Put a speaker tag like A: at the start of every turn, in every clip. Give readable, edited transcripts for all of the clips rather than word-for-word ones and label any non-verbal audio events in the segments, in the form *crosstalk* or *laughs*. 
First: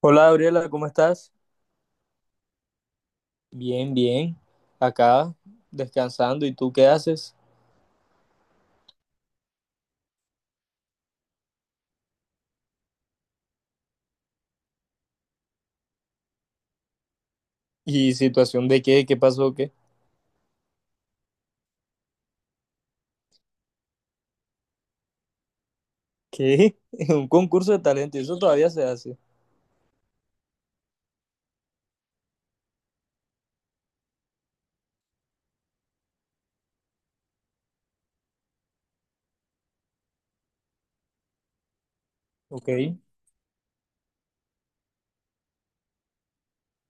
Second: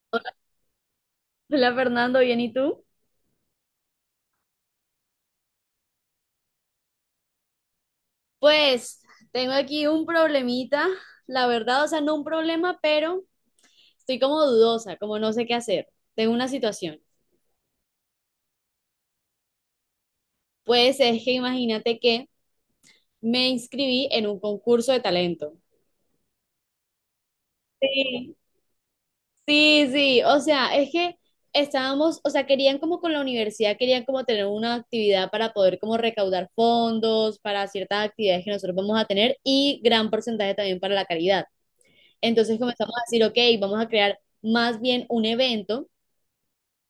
A: Hola Gabriela, ¿cómo estás?
B: Hola Fernando, ¿bien y tú?
A: Bien, bien. Acá descansando. ¿Y tú qué haces?
B: Pues tengo aquí un problemita, la verdad, no un problema, pero estoy como dudosa, como no sé qué hacer. Tengo una situación.
A: ¿Y situación de qué? ¿Qué pasó? ¿Qué?
B: Pues es que imagínate que me inscribí en un concurso de talento.
A: ¿Qué? *laughs* Un concurso de talento.
B: Sí,
A: Eso todavía se hace.
B: sí, sí, es que estábamos, querían como con la universidad, querían como tener una actividad para poder como recaudar fondos para ciertas actividades que nosotros vamos a tener y gran porcentaje también para la caridad. Entonces
A: Ok.
B: comenzamos a decir, ok, vamos a crear más bien un evento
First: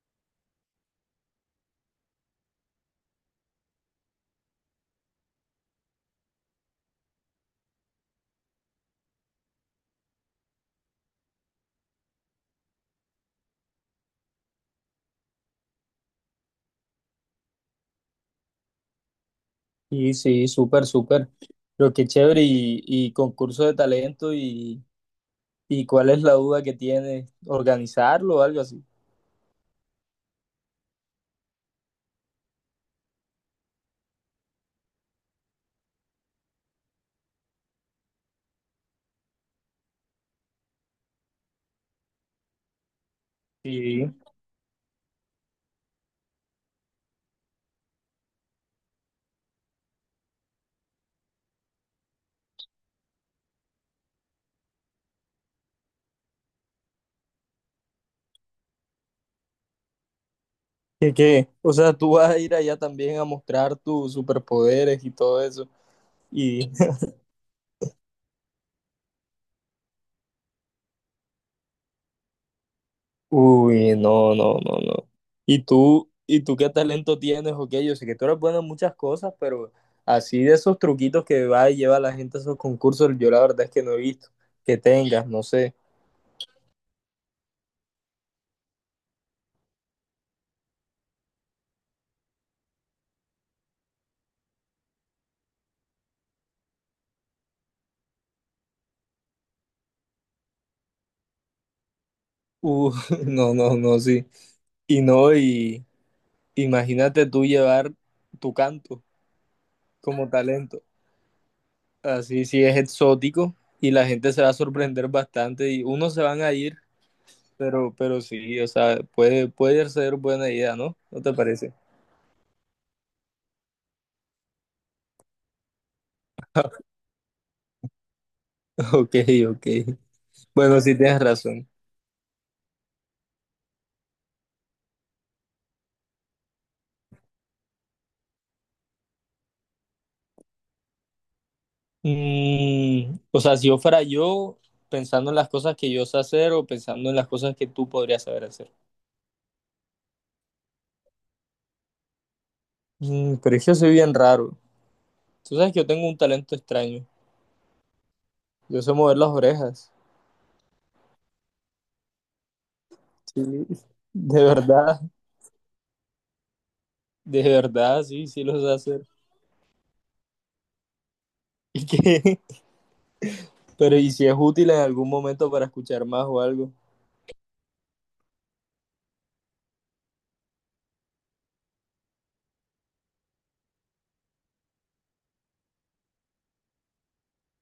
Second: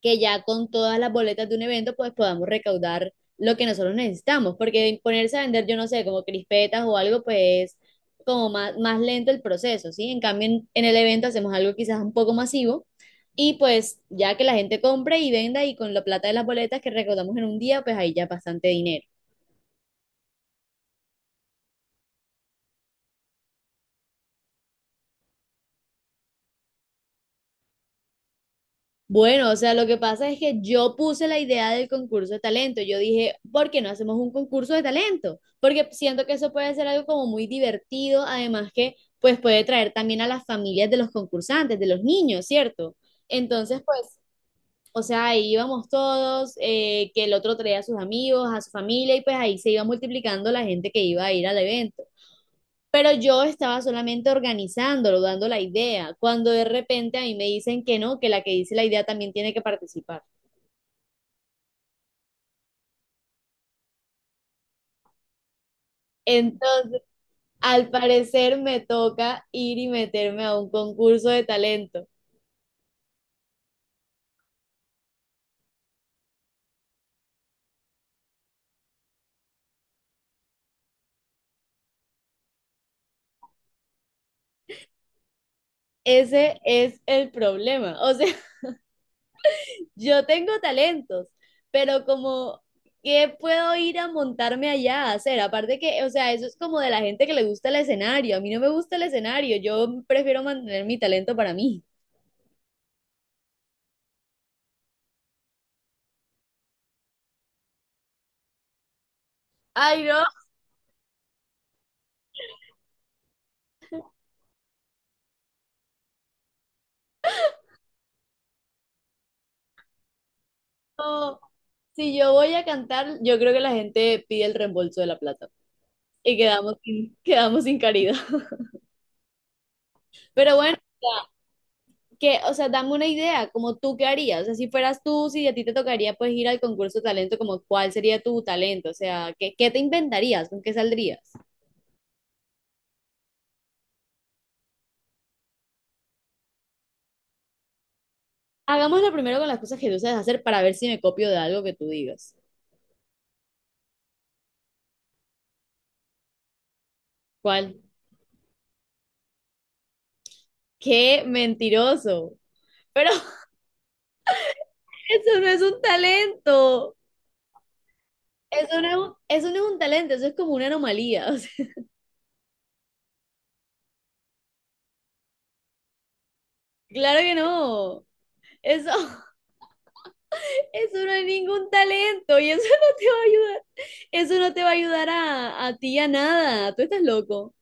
B: que ya con todas las boletas de un evento pues podamos recaudar lo que nosotros necesitamos, porque ponerse a vender, yo no sé, como crispetas o algo, pues como más lento el proceso, ¿sí? En cambio, en el evento hacemos algo quizás un poco masivo y pues ya que la gente compre y venda y con la plata de las boletas que recaudamos en un día, pues ahí ya bastante dinero.
A: Y sí, súper, súper. Pero qué chévere. Y concurso de talento. Y, ¿y cuál es la duda que tienes? ¿Organizarlo o algo así?
B: Bueno, o sea, lo que pasa es que yo puse la idea del concurso de talento. Yo dije, ¿por qué no hacemos un concurso de talento? Porque siento que eso puede ser algo como muy divertido, además que pues puede traer también a las familias de los concursantes, de los niños, ¿cierto? Entonces,
A: Sí.
B: pues, o sea, ahí íbamos todos, que el otro traía a sus amigos, a su familia, y pues ahí se iba multiplicando la gente que iba a ir al evento. Pero yo estaba solamente organizándolo, dando la idea, cuando de repente a mí me dicen que no, que la que dice la idea también tiene que participar.
A: ¿Qué, qué? O sea, tú vas a ir allá también a mostrar tus superpoderes y todo eso. Y
B: Entonces, al parecer me toca ir y meterme a un concurso de talento.
A: uy, no, no, no, no. Y tú qué talento tienes o qué? Yo sé que tú eres bueno en muchas cosas, pero así de esos truquitos que va y lleva la gente a esos concursos, yo la verdad es que no he visto que tengas, no sé.
B: Ese es el problema. O sea, *laughs* yo tengo talentos, pero como, ¿qué puedo ir a montarme allá a hacer? Aparte que, o sea, eso es como de la gente que le gusta el escenario. A mí no me gusta el escenario, yo prefiero mantener mi talento para mí.
A: Uh, *laughs* no, no, no, sí. Y no, y imagínate tú llevar tu canto
B: Ay,
A: como talento. Así sí es exótico y la gente se va a sorprender bastante y unos se van a ir, pero sí, o sea, puede ser buena idea, ¿no? ¿No te
B: no.
A: parece?
B: Si yo voy a cantar, yo creo que la gente pide el reembolso de la plata y quedamos sin caridad. *laughs*
A: *laughs* Ok, ok.
B: Pero bueno,
A: Bueno, sí tienes razón.
B: que, o sea, dame una idea, como tú qué harías, o sea, si fueras tú, si a ti te tocaría pues ir al concurso de talento, como cuál sería tu talento, o sea, ¿qué, qué te inventarías, con qué saldrías?
A: Mm, o sea, si yo fuera yo, pensando en las cosas que yo sé hacer o pensando en las cosas que tú podrías saber hacer.
B: Hagámoslo primero con las cosas que tú sabes hacer para ver si me copio de algo que tú digas.
A: Mm, pero es que yo soy bien raro. Tú sabes que yo tengo un talento extraño.
B: ¿Cuál?
A: Yo sé mover las orejas.
B: ¡Qué mentiroso! Pero
A: Sí,
B: *laughs*
A: de verdad,
B: eso no es un talento.
A: de verdad, sí, sí lo sé
B: Eso no es
A: hacer.
B: un,
A: *laughs*
B: eso no es un talento, eso es como una anomalía. *laughs* O sea,
A: ¿Y qué? Pero ¿y si es útil en algún momento para escuchar más o algo?
B: claro que no. Eso, *laughs* eso no es ningún talento y eso no te va a ayudar. Eso no te va a ayudar a ti a nada. Tú estás loco.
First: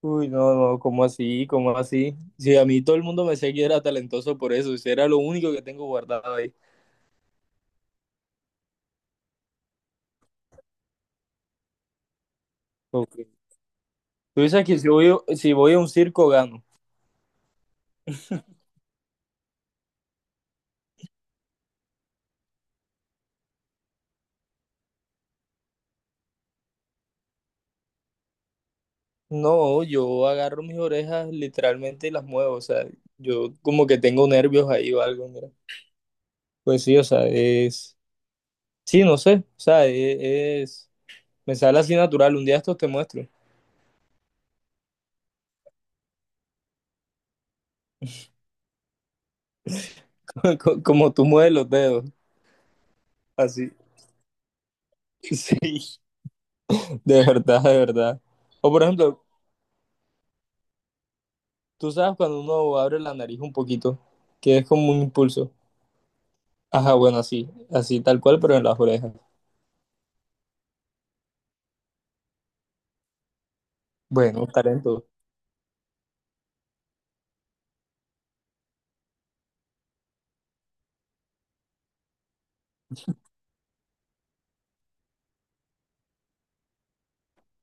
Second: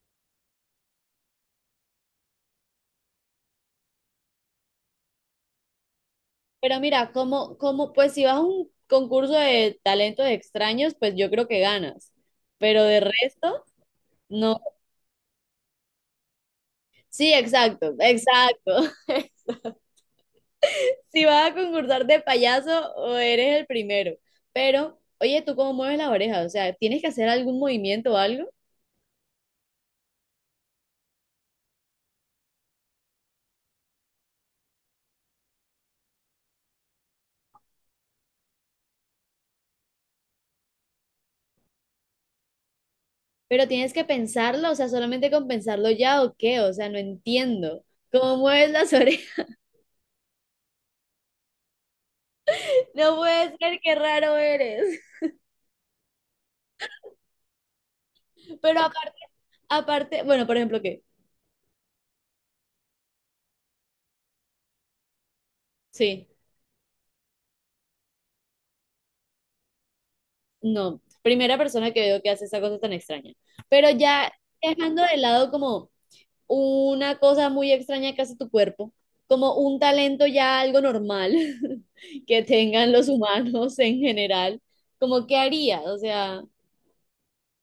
A: Uy, no, no, ¿cómo así? ¿Cómo así? Si a mí todo el mundo me decía que era talentoso por eso, si era lo único que tengo guardado ahí.
B: Pero mira, pues si vas a un concurso de talentos extraños, pues yo creo que ganas. Pero de
A: Ok.
B: resto,
A: Tú
B: no.
A: dices que si voy, si voy a un circo gano.
B: Sí, exacto, exacto. *laughs* Si vas a concursar de payaso, o eres el primero. Pero, oye, ¿tú cómo mueves las orejas? O sea, ¿tienes que hacer algún movimiento o algo?
A: No, yo agarro mis orejas literalmente y las muevo, o sea, yo como que tengo nervios ahí o algo, mira. Pues sí, o sea, es... Sí, no sé, o sea, es... Me sale así natural, un día estos te muestro,
B: Pero tienes que pensarlo, o sea, solamente con pensarlo ya o qué, o sea, no entiendo. ¿Cómo mueves las orejas? *laughs*
A: *laughs* como tú mueves los dedos,
B: No puede
A: así. *laughs*
B: ser, qué raro eres.
A: Sí, de verdad, de verdad. O
B: Pero
A: por
B: aparte,
A: ejemplo,
B: aparte, bueno, por ejemplo, ¿qué?
A: tú sabes cuando uno abre la nariz un poquito, que es como un impulso.
B: Sí,
A: Ajá, bueno, así, así tal cual, pero en las orejas.
B: no, primera persona que veo que hace esa cosa tan extraña. Pero ya
A: Bueno,
B: dejando
A: talento.
B: de lado como una cosa muy extraña que hace tu cuerpo, como un talento ya algo normal *laughs* que tengan los humanos en general, como qué harías, o sea...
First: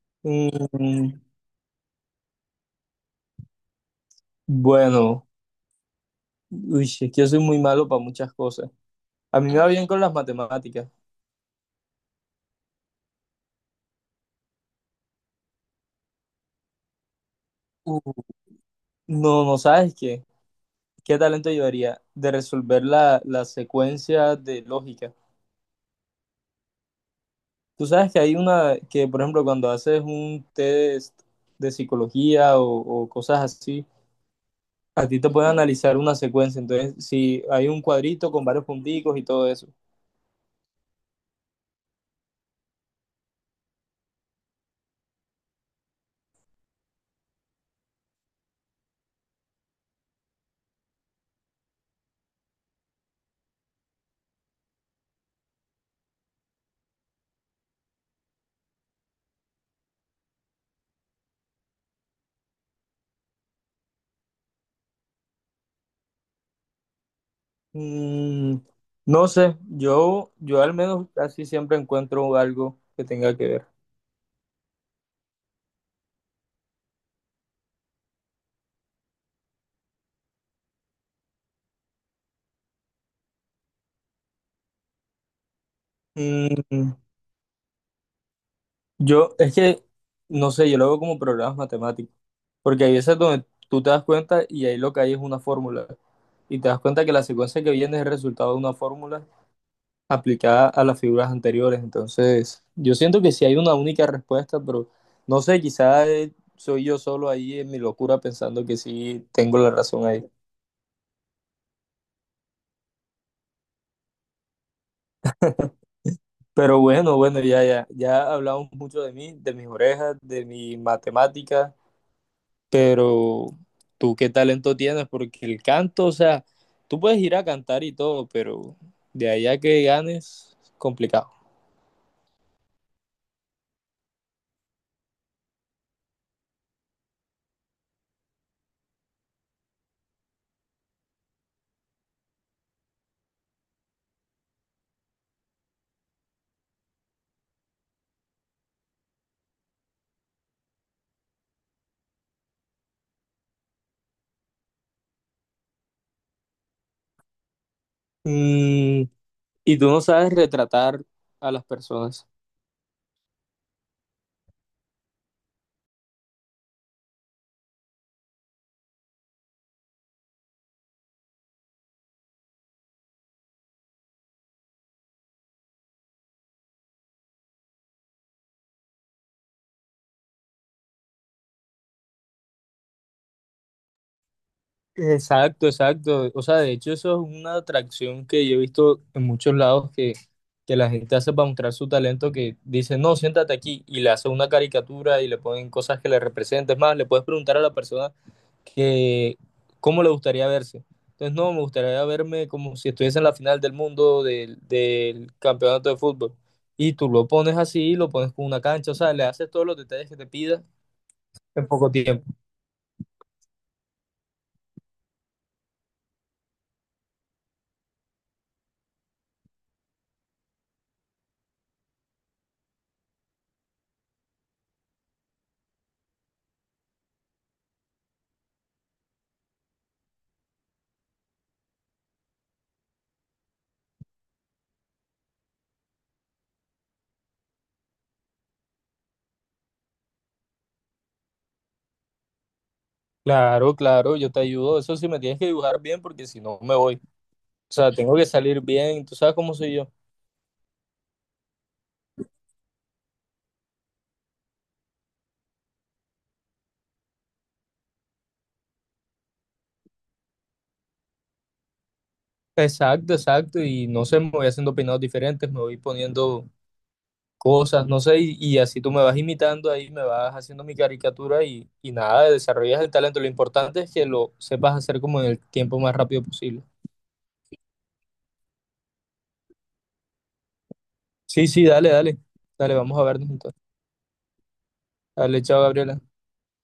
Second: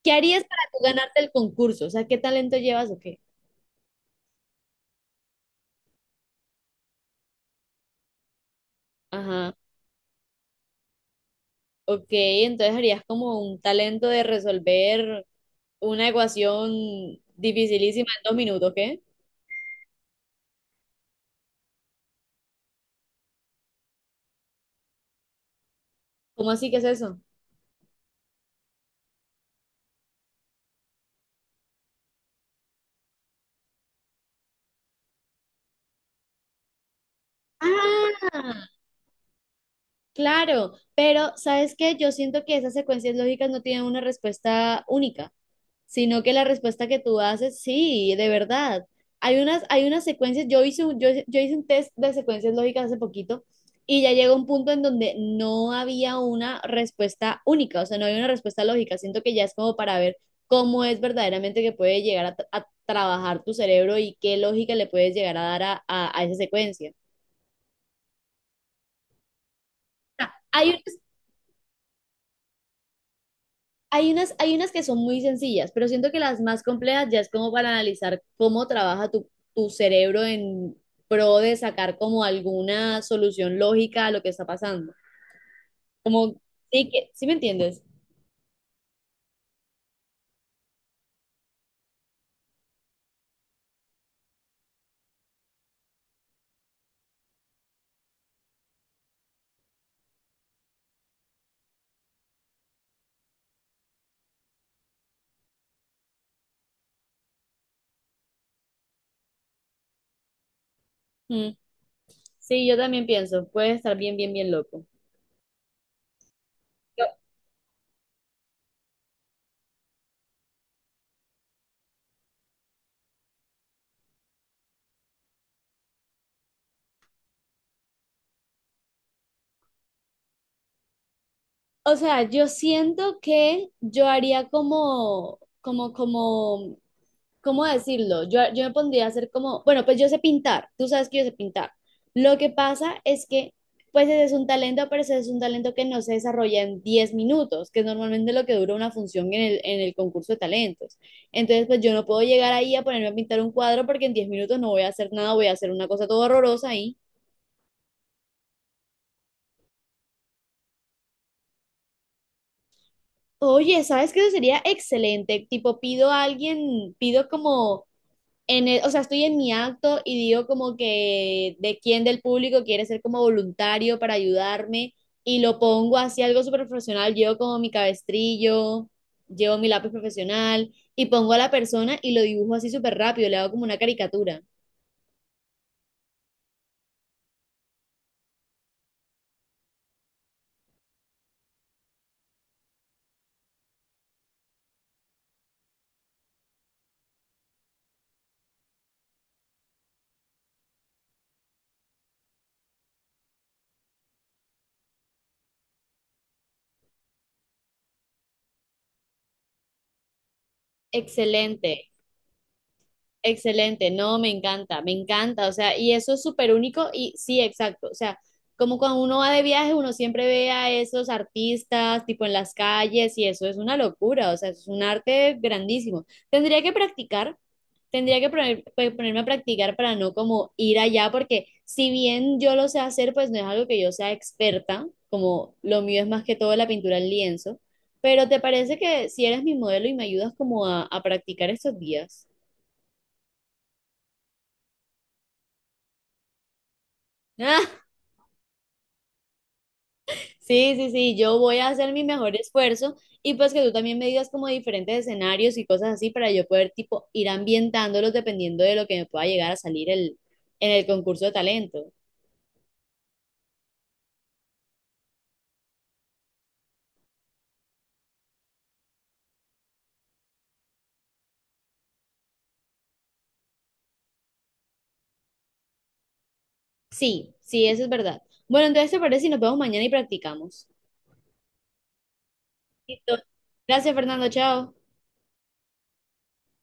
B: ¿Qué harías para tú
A: Mm,
B: ganarte el concurso? O sea, ¿qué talento llevas o qué?
A: bueno, uy, es que yo soy muy malo para muchas cosas. A mí
B: Ajá.
A: me va bien con las matemáticas.
B: Ok, entonces harías como un talento de resolver una ecuación dificilísima
A: Uh,
B: en 2 minutos, ¿qué?
A: No, no sabes qué. ¿Qué talento llevaría? De resolver la secuencia de lógica.
B: ¿Cómo así que es eso?
A: Tú sabes que hay una que, por ejemplo, cuando haces un test de psicología o cosas así, a ti te pueden analizar una secuencia. Entonces, si hay un cuadrito con varios
B: Ah,
A: punticos y todo eso.
B: claro, pero ¿sabes qué? Yo siento que esas secuencias lógicas no tienen una respuesta única, sino que la respuesta que tú haces, sí, de verdad. Hay unas secuencias, yo hice un test de secuencias lógicas hace poquito y ya llegó un punto en donde no había una respuesta única, o sea, no había una respuesta lógica. Siento que ya es como para ver cómo es verdaderamente que puede llegar a, a trabajar tu cerebro y qué lógica le puedes llegar a dar a esa secuencia.
A: Mm, no sé, yo
B: Hay
A: al
B: unas
A: menos casi siempre encuentro algo que tenga que ver.
B: Hay unas, hay unas que son muy sencillas, pero siento que las más complejas ya es como para analizar cómo trabaja tu, tu cerebro en pro de sacar como alguna solución lógica a lo que está pasando. Como,
A: Mm,
B: ¿Sí me entiendes?
A: yo, es que, no sé, yo lo veo como programas matemáticos, porque hay veces donde tú te das cuenta y ahí lo que hay es una fórmula, y te das cuenta que la secuencia que viene es el resultado de una fórmula aplicada a las figuras anteriores. Entonces, yo siento que sí hay una única respuesta, pero no sé, quizás soy yo solo ahí en mi locura pensando que sí tengo la razón ahí.
B: Mm, sí, yo también pienso, puede estar bien, bien, bien loco.
A: Pero
B: Yo-
A: bueno, bueno, ya, ya, ya hablamos mucho de mí, de mis orejas, de mi matemática. Pero tú qué talento tienes, porque el canto, o sea, tú puedes ir a cantar y todo, pero de allá que ganes, complicado.
B: O sea, yo siento que yo haría como ¿cómo decirlo? Yo me pondría a hacer como, bueno, pues yo sé pintar, tú sabes que yo sé pintar. Lo que pasa es que, pues ese es un talento, pero ese es un talento que no se desarrolla en 10 minutos, que es normalmente lo que dura una función en el concurso de talentos. Entonces, pues yo no puedo llegar ahí a ponerme a pintar un cuadro porque en 10 minutos no voy a hacer nada, voy a hacer una cosa todo horrorosa ahí.
A: Mm, y tú no sabes retratar a las personas.
B: Oye, ¿sabes qué? Eso sería excelente. Tipo, pido a alguien, pido como o sea, estoy en mi acto y digo como que de quién del público quiere ser como voluntario para ayudarme y lo pongo así algo súper profesional, llevo como mi cabestrillo, llevo mi lápiz profesional y pongo a la persona y lo dibujo así súper rápido, le hago como una caricatura.
A: Exacto, exacto. O sea, de hecho eso es una atracción que yo he visto en muchos lados que la gente hace para mostrar su talento, que dice, no, siéntate aquí y le hace una caricatura y le ponen cosas que le representen. Es más, le puedes preguntar a la persona que cómo le gustaría verse. Entonces, no, me gustaría verme como si estuviese en la final del mundo del campeonato de fútbol. Y tú lo pones así, lo pones con una cancha, o sea, le haces todos los detalles que te pida en poco
B: Excelente.
A: tiempo.
B: Excelente, no, me encanta, o sea, y eso es súper único y sí, exacto, o sea, como cuando uno va de viaje, uno siempre ve a esos artistas, tipo en las calles, y eso es una locura, o sea, es un arte grandísimo. Tendría que practicar, pues, ponerme a practicar para no como ir allá, porque si bien yo lo sé hacer, pues no es algo que yo sea experta, como lo mío es más que todo la pintura al lienzo, pero ¿te parece que si eres mi modelo y me ayudas como a practicar estos días?
A: Claro, claro, yo te ayudo. Eso sí me tienes que dibujar bien porque si no me voy. O
B: *laughs*
A: sea, tengo que salir bien. Tú sabes cómo soy yo.
B: Sí, sí, sí, yo voy a hacer mi mejor esfuerzo y pues que tú también me digas como diferentes escenarios y cosas así para yo poder tipo ir ambientándolos dependiendo de lo que me pueda llegar a salir en el concurso de talento.
A: Exacto, exacto. Y no sé, me voy haciendo peinados diferentes, me voy poniendo cosas, no sé. Y así tú me vas imitando ahí, me vas haciendo mi caricatura y nada, desarrollas el talento. Lo importante es que lo sepas hacer como en el tiempo más rápido posible.
B: Sí, sí, eso es verdad. Bueno, entonces te parece si nos vemos mañana y practicamos.
A: Sí, sí, dale, dale. Dale, vamos a
B: Listo.
A: vernos entonces.
B: Gracias, Fernando, chao.
A: Dale, chao, Gabriela.